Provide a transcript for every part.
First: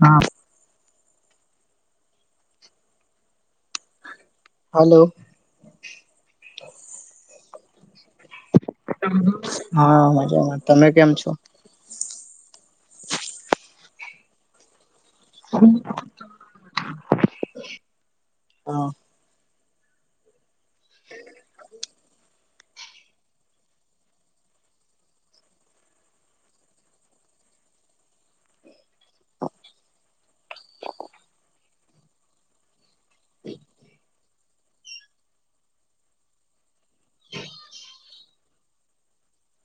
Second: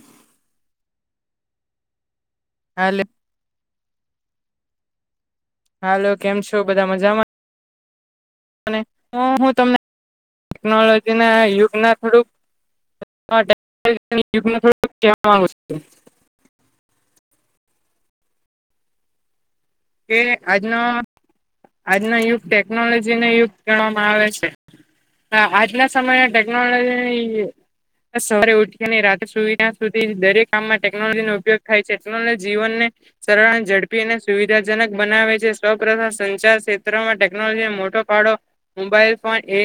હા. હાલ. Hello. Hello કેમ છે. શ બધા મજામાં. હું તમને હા મજામાં તમે કેમ ટેકનોલોજી છો ના યુગ ના થોડુંક [unintelligible] [unintelligible] હા. કે આજનો-આજનો યુગ ટેકનોલોજીનો યુગ ગણવામાં આવે છે. આજના સમયે ટેકનોલોજી સવારે ઉઠીની રાતે સુઈ ત્યાં સુધી દરેક કામમાં ટેકનોલોજી નો ઉપયોગ થાય છે ટેક્નોલોજી જીવનને સરળ અને ઝડપી અને સુવિધા જનક બનાવે છે. સૌ પ્રથમ સંચાર ક્ષેત્રમાં ટેકનોલોજીનો મોટો ફાળો મોબાઈલ ફોન, એ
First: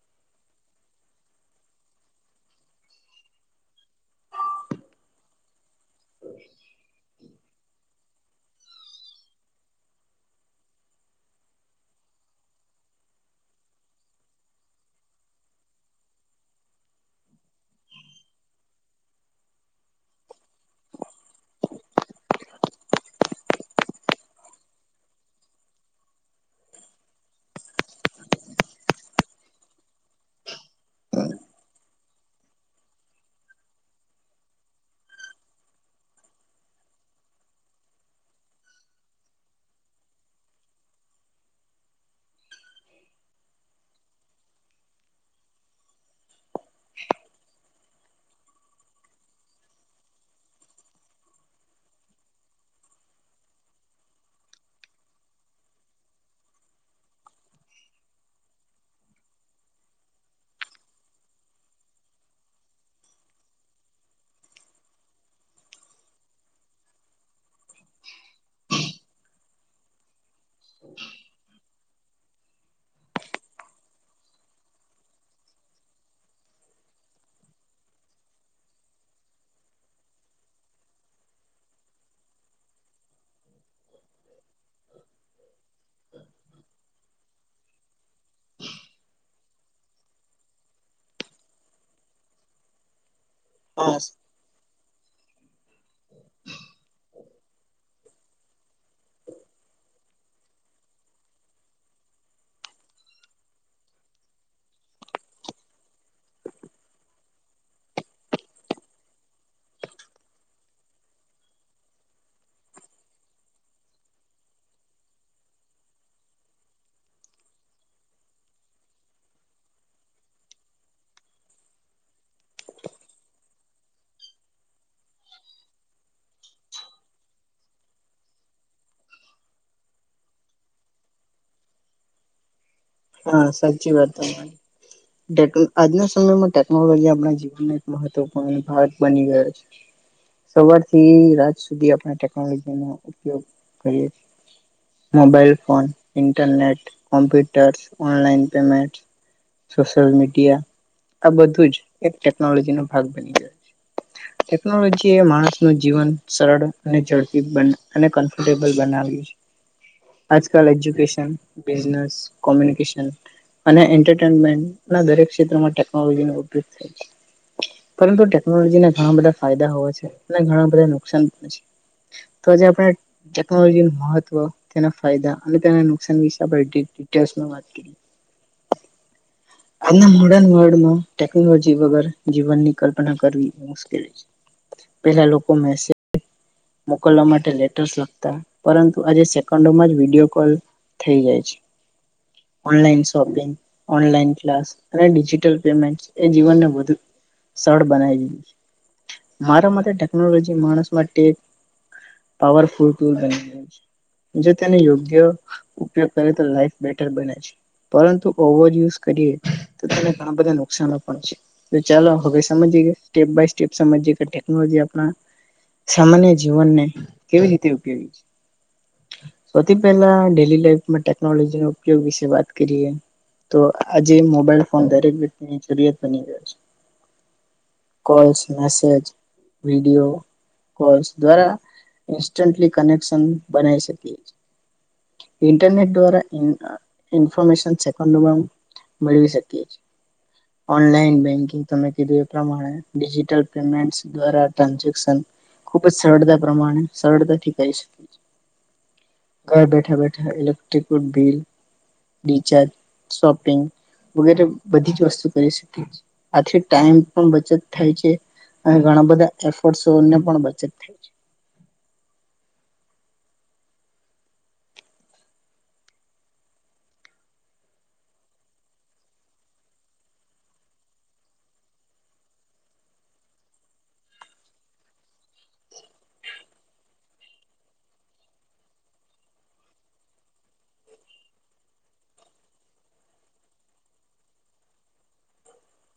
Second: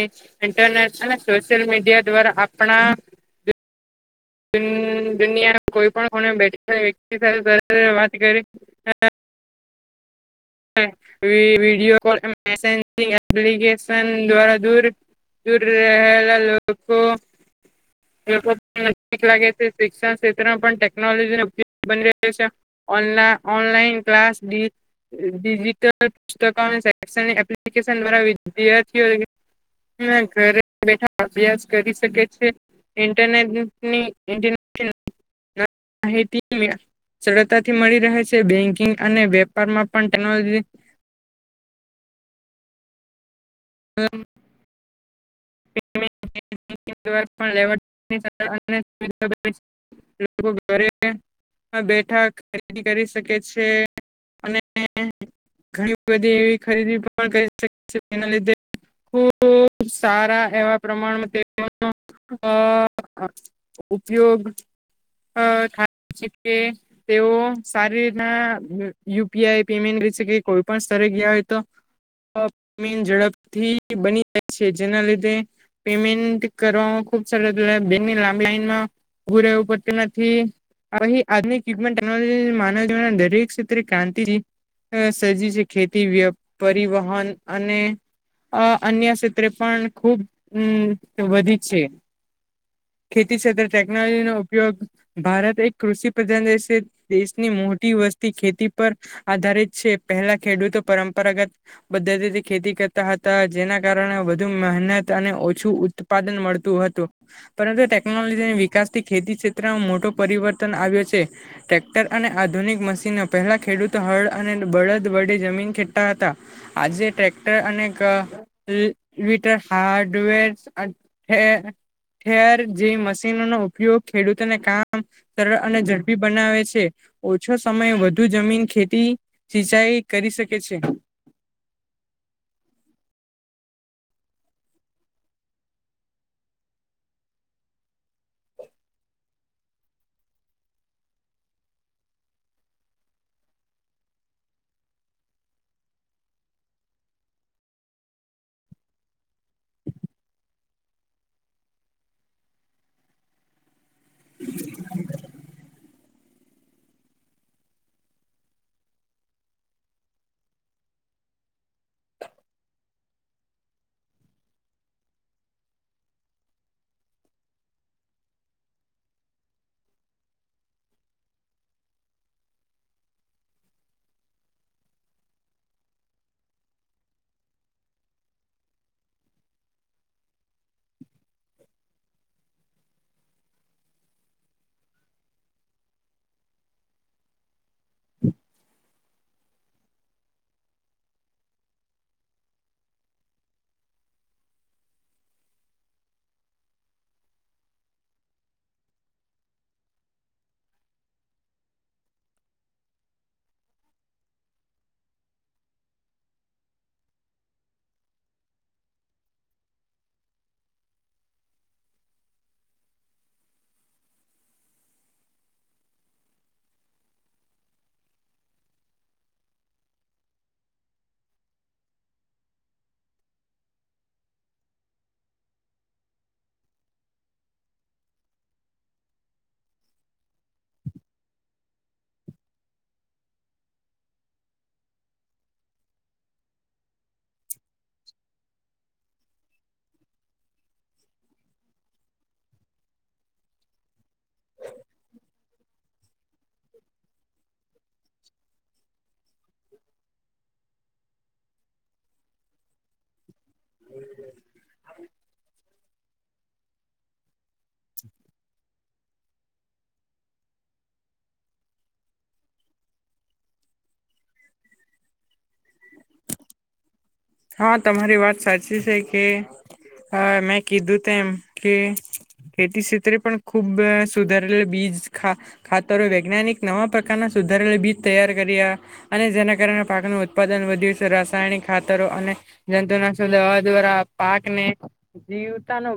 ઇન્ટરનેટ અને સોશિયલ મીડિયા દ્વારા આપણા દુન દુનિયાના કોઈ પણ કોને બેઠેલી વ્યકિત સાથે વાત કરી [unintelligible] વિ વિડીયો કોલ, મેસેજથી [unintelligible] એપ્લિકેશન દ્વારા દૂર-દૂર રહેલા લોકોથી લાગે છે, શિક્ષણ ક્ષેત્રમાં પણ ટેકનોલોજી ન ઉપયોગ થઈ રહ્યો છે, ઓનલા ઓનલાઈન ક્લાસ, [unintelligible] વિદ્યાર્થી ઘરે બેઠા અભ્યાસ કરી શકે છે. ઇન્ટરનેટ ની [unintelligible] સરળતાથી મળી રહે છે, બેન્કિંગ અને વેપારમાં પણ ટેકનોલોજી હા. [unintelligible] લોકો ઘરે બેઠા બેઠા ખરીદી કરી શકે છે અને ઘણી બધી એવી ખરીદી પણ કરી શકે છે જેના લીધે ખુબ સારા એવા પ્રમાણમાં તેઓનો અહ ઉપયોગ થાય છે કે તેઓ સારી રીતના યુ પી આઈ પેમન્ટ કરી શકે કોઈ પણ સ્થળે ગયા હોય તો જમીન ઝડપથી બની જાય છે. જેના લીધે પેમેન્ટ કરવામાં ખુબ સરળ, બેંકની લાંબી લાઈનમાં ઉભું રહેવું પડતું નથી. આધુનિક યુગ ટેકનોલોજી માનવ જીવન દરેક ક્રાંતિ સર્જી છે ખેતી વેપારી પરિવહન અને અન્ય સ તે પણ ખુબ વધી છે. ખેતી સાથે હા કટેકનોલોજી નો ઉપયોગ ભારત એક કૃષિ પ્રધાન દેશ છે. દેશની મોટી વસ્તી ખેતી પર આધારિત છે. પહેલા ખેડૂતો પરંપરાગત પદ્ધતિથી ખેતી કરતા હતા જેના કારણે કારણે વધુ મહેનત અને ઓછું ઉત્પાદન મળતું હતું, પરંતુ ટેકનોલોજી વિકાસથી ખેતી ક્ષેત્રમાં મોટો પરિવર્તન આવ્યો છે. ટ્રેક્ટર અને આધુનિક મશીનો. પહેલા ખેડૂતો હળ અને બળદ વડે જમીન ખેડતા હતા. આજે ટ્રેક્ટર અને હાર્ડવેર ઠે ઠેર જેવી મશીનોનો ઉપયોગ ખેડૂતોને કામ સરળ અને ઝડપી બનાવે છે. ઓછો સમય વધુ જમીન ખેતી સિંચાઈ કરી શકે છે. હા સાચી વાત છે. ટેક આજના સમયમાં ટેકનોલોજી આપણા જીવનનો એક મહત્વપૂર્ણ ભાગ બની ગયો છે. સવારથી રાત સુધી આપણે ટેકનોલોજીનો, mobile phone, internet, computer, online payment social media, આ બધું જ એક ટેકનોલોજી નો ભાગ બની ગયો છે. ટેકનોલોજી એ માણસ નું જીવન સરળ અને ઝડપી બન અને કમ્ફર્ટેબલ બનાવ્યું છે. આજકાલ એજ્યુકેશન, બિઝનેસ, કોમ્યુનિકન અને એન્ટરટેનમેન્ટ એન્ટરટેઈમેન્ટ દરેક ક્ષેત્રમાં ટેક્નોલોજીનો ઉપયોગ થાય છે, પરંતુ ટેકનોલોજીના ઘણા બધા ફાયદા હોય છે, અનેણા બધા નુકસાન પણ છે. તો આજે આપણે ટેકનોલોજીનો મહત્વના ફાયદા તેના નુકાસાન ના વિશે વાત કરીશું. આજના મોડર્ન વર્લ્ડમાં ટેકનોલોજી વગર જીવનની કલ્પના કરવી મુશ્કેલ છે. પેલા લોકો મેસે મોકલવાં માટેે લેટર્સ લખતાં પરંતુ આજે સેકન્ડોમાં જ વિડીયો કોલ થઈ જાય છે. ઓનલાઈન શોપિંગ, ઓનલાઈન ક્લાસ, અને ડિજીટલ પેમેન્ટ એ જીવન વધું સરળ બનાવી દીધું છે. મારા માટે ટેકનોલોજી માણસ માટે પાવરફુલ ટુલ બની છે. જો તેને યોગ્ય ઉપયોગ કરે તો લાઈફ બેટર બને છે, પરંતુ ઓવર યુઝ કરીએ તો તેને ઘણા બધા નુકસનો પણ છે. તો ચાલો હવે સમજીએ સ્ટેપ બાય સ્ટેપ સમજીએ કે ટેકનોલોજી આપણા સામાન્ય જીવનને કેવી રીતે ઉપયોગી છે. સૌથી પહેલા ડેલી લાઈફમાં ટેકનોલોજીનો ઉપયોગ વિશે વાત કરીએ તો આજે મોબાઈલ ફોન દરેક વ્યક્તિની જરૂરિયાત બની ગયો છે. કોલ્સ, મેસેજ, વિડીયો કોલ્સ દ્રારા ઈન્સ્ટન્ટલી કનેશકશન બને છે. ઇન્ટરનેટ દ્વારા ઈ ઈન્ફોર્મેશન સેકન્ડોમાં મળી જાય છે, ઓનલાઈન બેંકિગ તમે કીધું એ પ્રમાણે ડિજીટલ પેમેન્ટસ દ્વારા ટ્રાન્ઝેક્શન ખૂબ જ સરળ પ્રમાણે સરળતાથી કરી શકાય ઘર બેઠા બેઠા. એટલે બિલ રિચાર્જ સબ વગેરે બધી જ વસ્તુ કરી શકાય છે. આથી ટાઈમ પણ બચત થાય છે. ઘણા બધા એફર્ટને પણ જ [unintelligible] હા તમારી વાત સાચી છે કે મેં કીધું તેમ કે ખેતી ક્ષેત્રે પણ ખુબ સુધારેલ બીજા ખાતરો વૈજ્ઞાનિક નવા પ્રકારના સુધારેલ બીજ તૈયાર કર્યા અને જેના કારણે પાકનું ઉત્પાદન વધ્યું છે રાસાયણિકા દ્વારા પાકને જીવતાનો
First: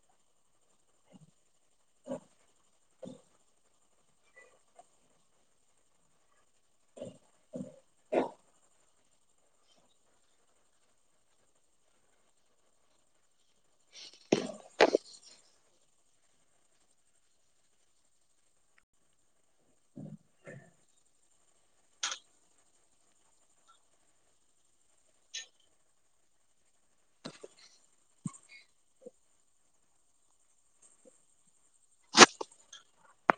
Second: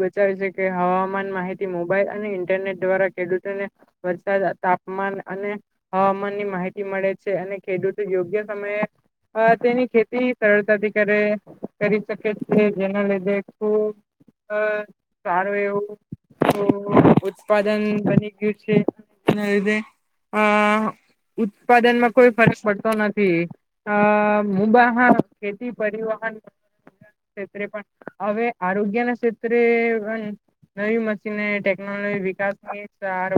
બચાવ છેકે હવામાન માહિતી મોબાઈલ અને ઇન્ટરનેટ દ્વારા ખેડૂતોને વરસાદ તાપમાન અને હવામાનની માહિતી મળે છે અને ખેડૂતો યોગ્ય સમયે તેની ખેતી સરતાથીરે કરી શકે છે જેના લીધે ખુબ સારું એવું ઉત્પાદન બની ગયું છે જેના લીધે અ ઉત્પાદનમાં કોઈ ફરક પડતો નથી આબા ેે પણ હવે આરોગ્ય ના ક્ષેત્રે પણ નવી મશીન ટેકનોલોજી વિકાસ અર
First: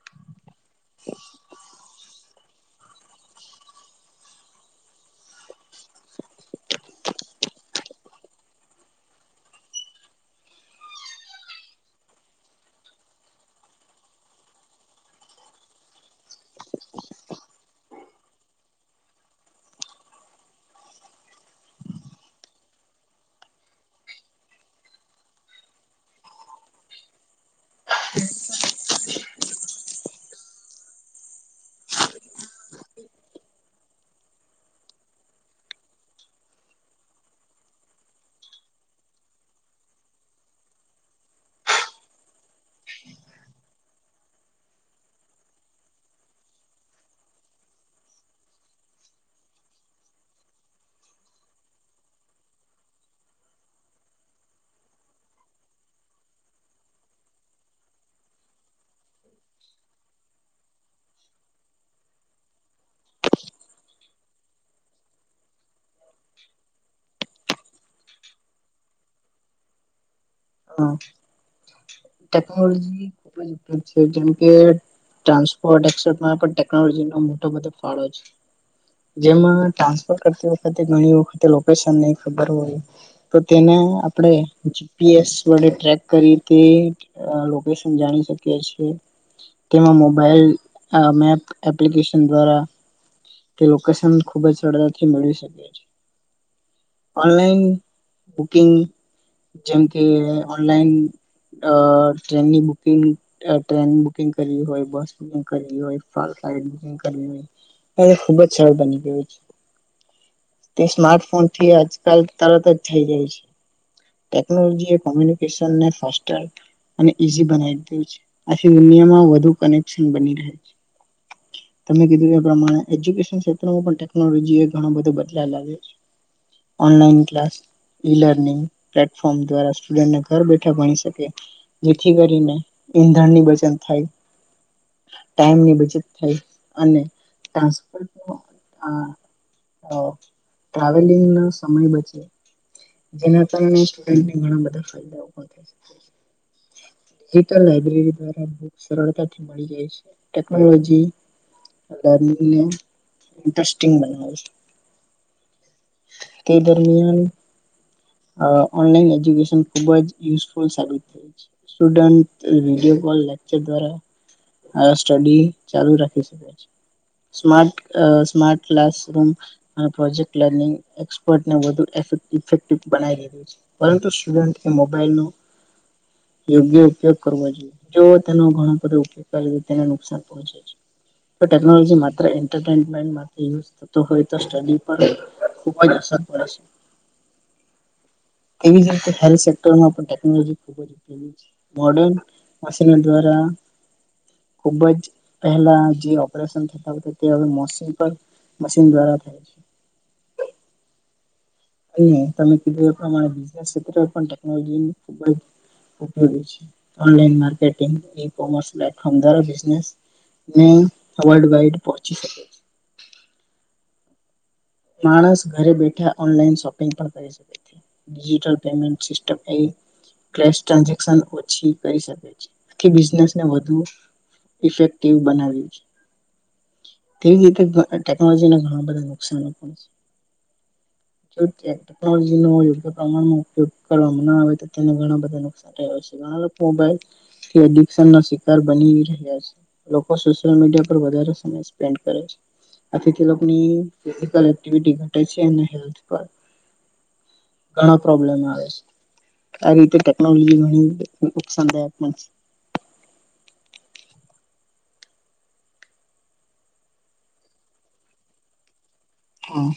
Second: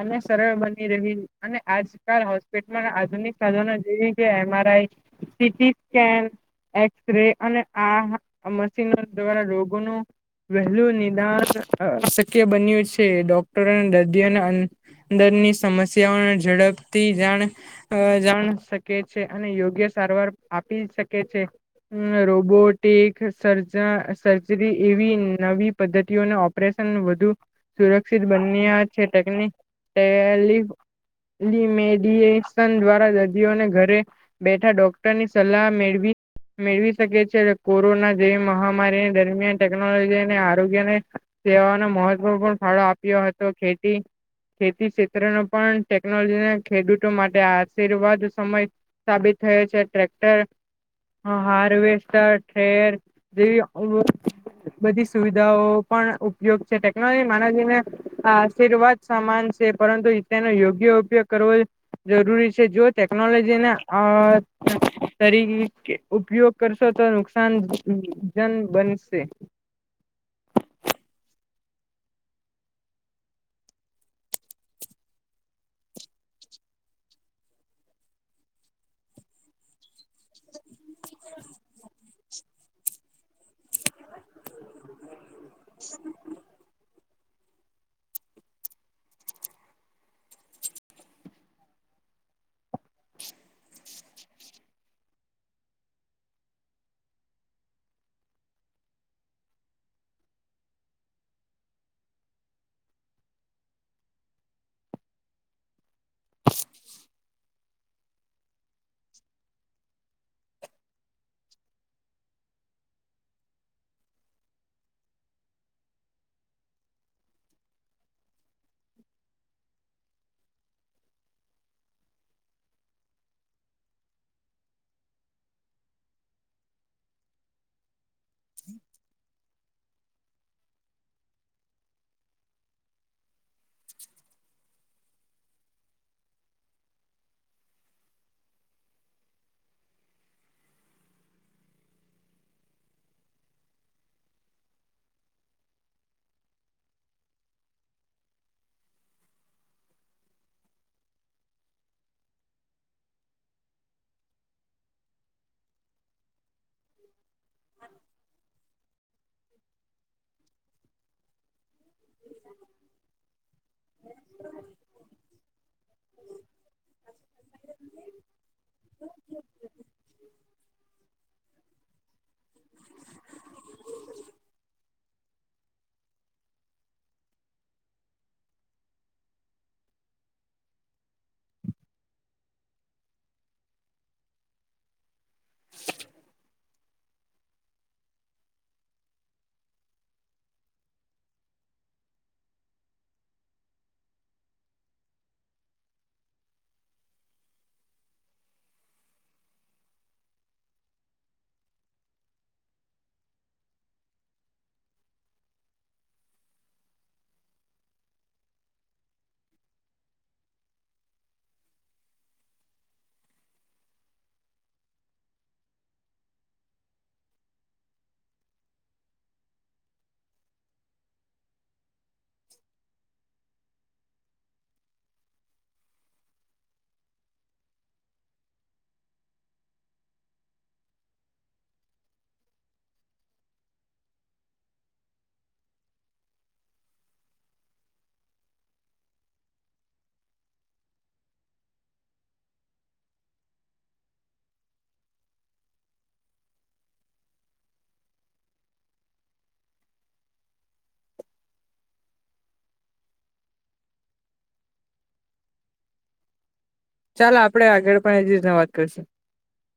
અને સરળ બની રહી અને આજકાલ હોસ્પિટલ આધુનિક સાધનો જે સ સ્કેન એક્સ ર અને આ મશીનો દ્વારા રોગોનું વહેલું નિદાન શક્ય બન્યું છે ડોક્ટરો દર્દીઓનાંદરની સમસ્યાઓ ઝડપથી જાણ જાણ શકે છે. અનેયોગ્ય સારવાર આપી શકે છે રોબોટિક સર્ સર્જરી એવી નવી પદ્ધતિઓને ઓપરેશન વધુ સુરક્ષિત બન્યા છેટેકટેમેડએશન દ્વારા દર્દીઓને ઘરે બેઠા ડોક્ટરની સલાહ મેળવી મેળવી શકે છે કોરોના જેવી મહામારી દરમિયાન ટેકનોલોજીને આરોગ્યને સેવાનો મહત્વપૂર્ણ ફાળો આપ્યો હતો ખેતી ખેતી ક્ષેત્રનો પણ ટેકનોલોજીના ખેડૂતો માટે આશીર્વાદ સમય સાબિત થ છે ટક્ટર હાર્વેસ્ટરર જેવી બધી સુવિધાઓ પણ ઉપયોગ છે ટેકનોલોજી માનને આશીર્વાદ સમાન છે પરંતુ તેનો યોગ્ય ઉપયોગ કરવો જરૂરી છે જો ટેકનોલોજીને આ શરી ઉપયોગ કરશો તો નુકસાન જન બનશે. ટેકનોલોજી ખુબ જ ઉપયો છે જેમકે ટ્રાન્સપોર્ટ એમાં પણ ટેકનોલોજી ન મોટો બધો ફાળો છે જેમાં ટ્રાસપટ કરતી વખતેણી વખતેશન ખબર હોય તો તેને આપ બડે ટ્રેક કરી તે લોકેશન જાણી શકીીએ તેમાં મોબાઈલ મેપ એપ્લિકેશન દ્વારા તેકેશન ખુબ જ સરતાથી મેળવી શલાઈન બકંગ જેમકે ટ્રેનની બંગ ટ્રેન બુકંગ કર હોય બસ બુંગ કર હોય ફ્લાટ બંગ હોય ખુબ જ સરળ બની ગય તે સ્માર્ટફોનથી આજકાલ તરત જ થઈ જાય છે ટેકનોલોજી કોમુ બનાવી આ દુનિયામાં વધુ કનેશન બની છે કે એ પ્રમાણેજુનેત્રમાં ટેલોજી બ બદલા્યો છે. ઈ લર્નિંગ પ્લાટફોર્મ દ્વારા [inaudible] ઘર બેઠા ભણી શકે જેથી કરીને ઈંધણ ની બ થાય. ટાઈમની બચત થઈ અને [unintelligible] ટ્રાવેલિંગ નો સમય બચે જેના કારણે ઘણા બધા ફાયદા. લબ્રેરી દ્વા સરતાથી મળી જાય છે ટેકનોલોજીિ [unintelligible] તે દરમિયાન. અ ઓનલાઈન એજ્યુકેશન ખુબ જ યુઝફુલ સાબિત થય છે. સુડન્ટ વિડીયો કોલ લેચર દ્વારા સ્ટડી ચાલુ રાખી શકે છે સ્માર્ટ ક્લાસ રૂમ પ્રોજેક્ટનિંગ એક્સપર્ટ અને વધુ [unintelligible] ુુડન્ટ એ મોબાઈલ ન યોગ્ય ઉપયોગ કરવો જોઈએ તેનો ઘણો બ ઉપયોગ કરે તેને નુકાન પહોંચે છે ટેકનોલોજી માત્ર થ હોય તો ખુબ જ અસરડે છે. તેવી જ રીતે હેલ્થ સેક્ટરમાં પણ ટેકનોલોજી ખબયોગી મોડન મશીનો દ્વારા ખુબ જ પહેલા જે ઓપરેશન થતા તે હશ મશીન દ્વારા થાય છે. અહી તમે કીધું એ પ્રમાણે બ ક્ષેત્ર પણ ટેકનોલોજી ખુબ જ ઉપયોગી છેલા માર્ટ ઈ કોમર્સ પ્લેટફોર્મ દ્વા બને વ વાઈડચીકે છે. મા ઘ બેઠા ઓનલાોપિંગ પણ કરીકે છે રીટેજી. ટેનોલોજી ન ગ્ય પ્રમાણ ઉપયોગ કરવામાં ના આવે તો તેને બધા નાન થ છે શાર બની્યા છે મીડિયા પર વધ સમે. ઘટે છે અને હેથ પર ઘણા પ્રોબ્લેમ આવે છે આ રીતે ટેકનોલોજી ઘણી નુકસાનદાયક પણ છે. ચાલ આપડે આગળ પણ એ જ રીતના વાત કરશું. હા.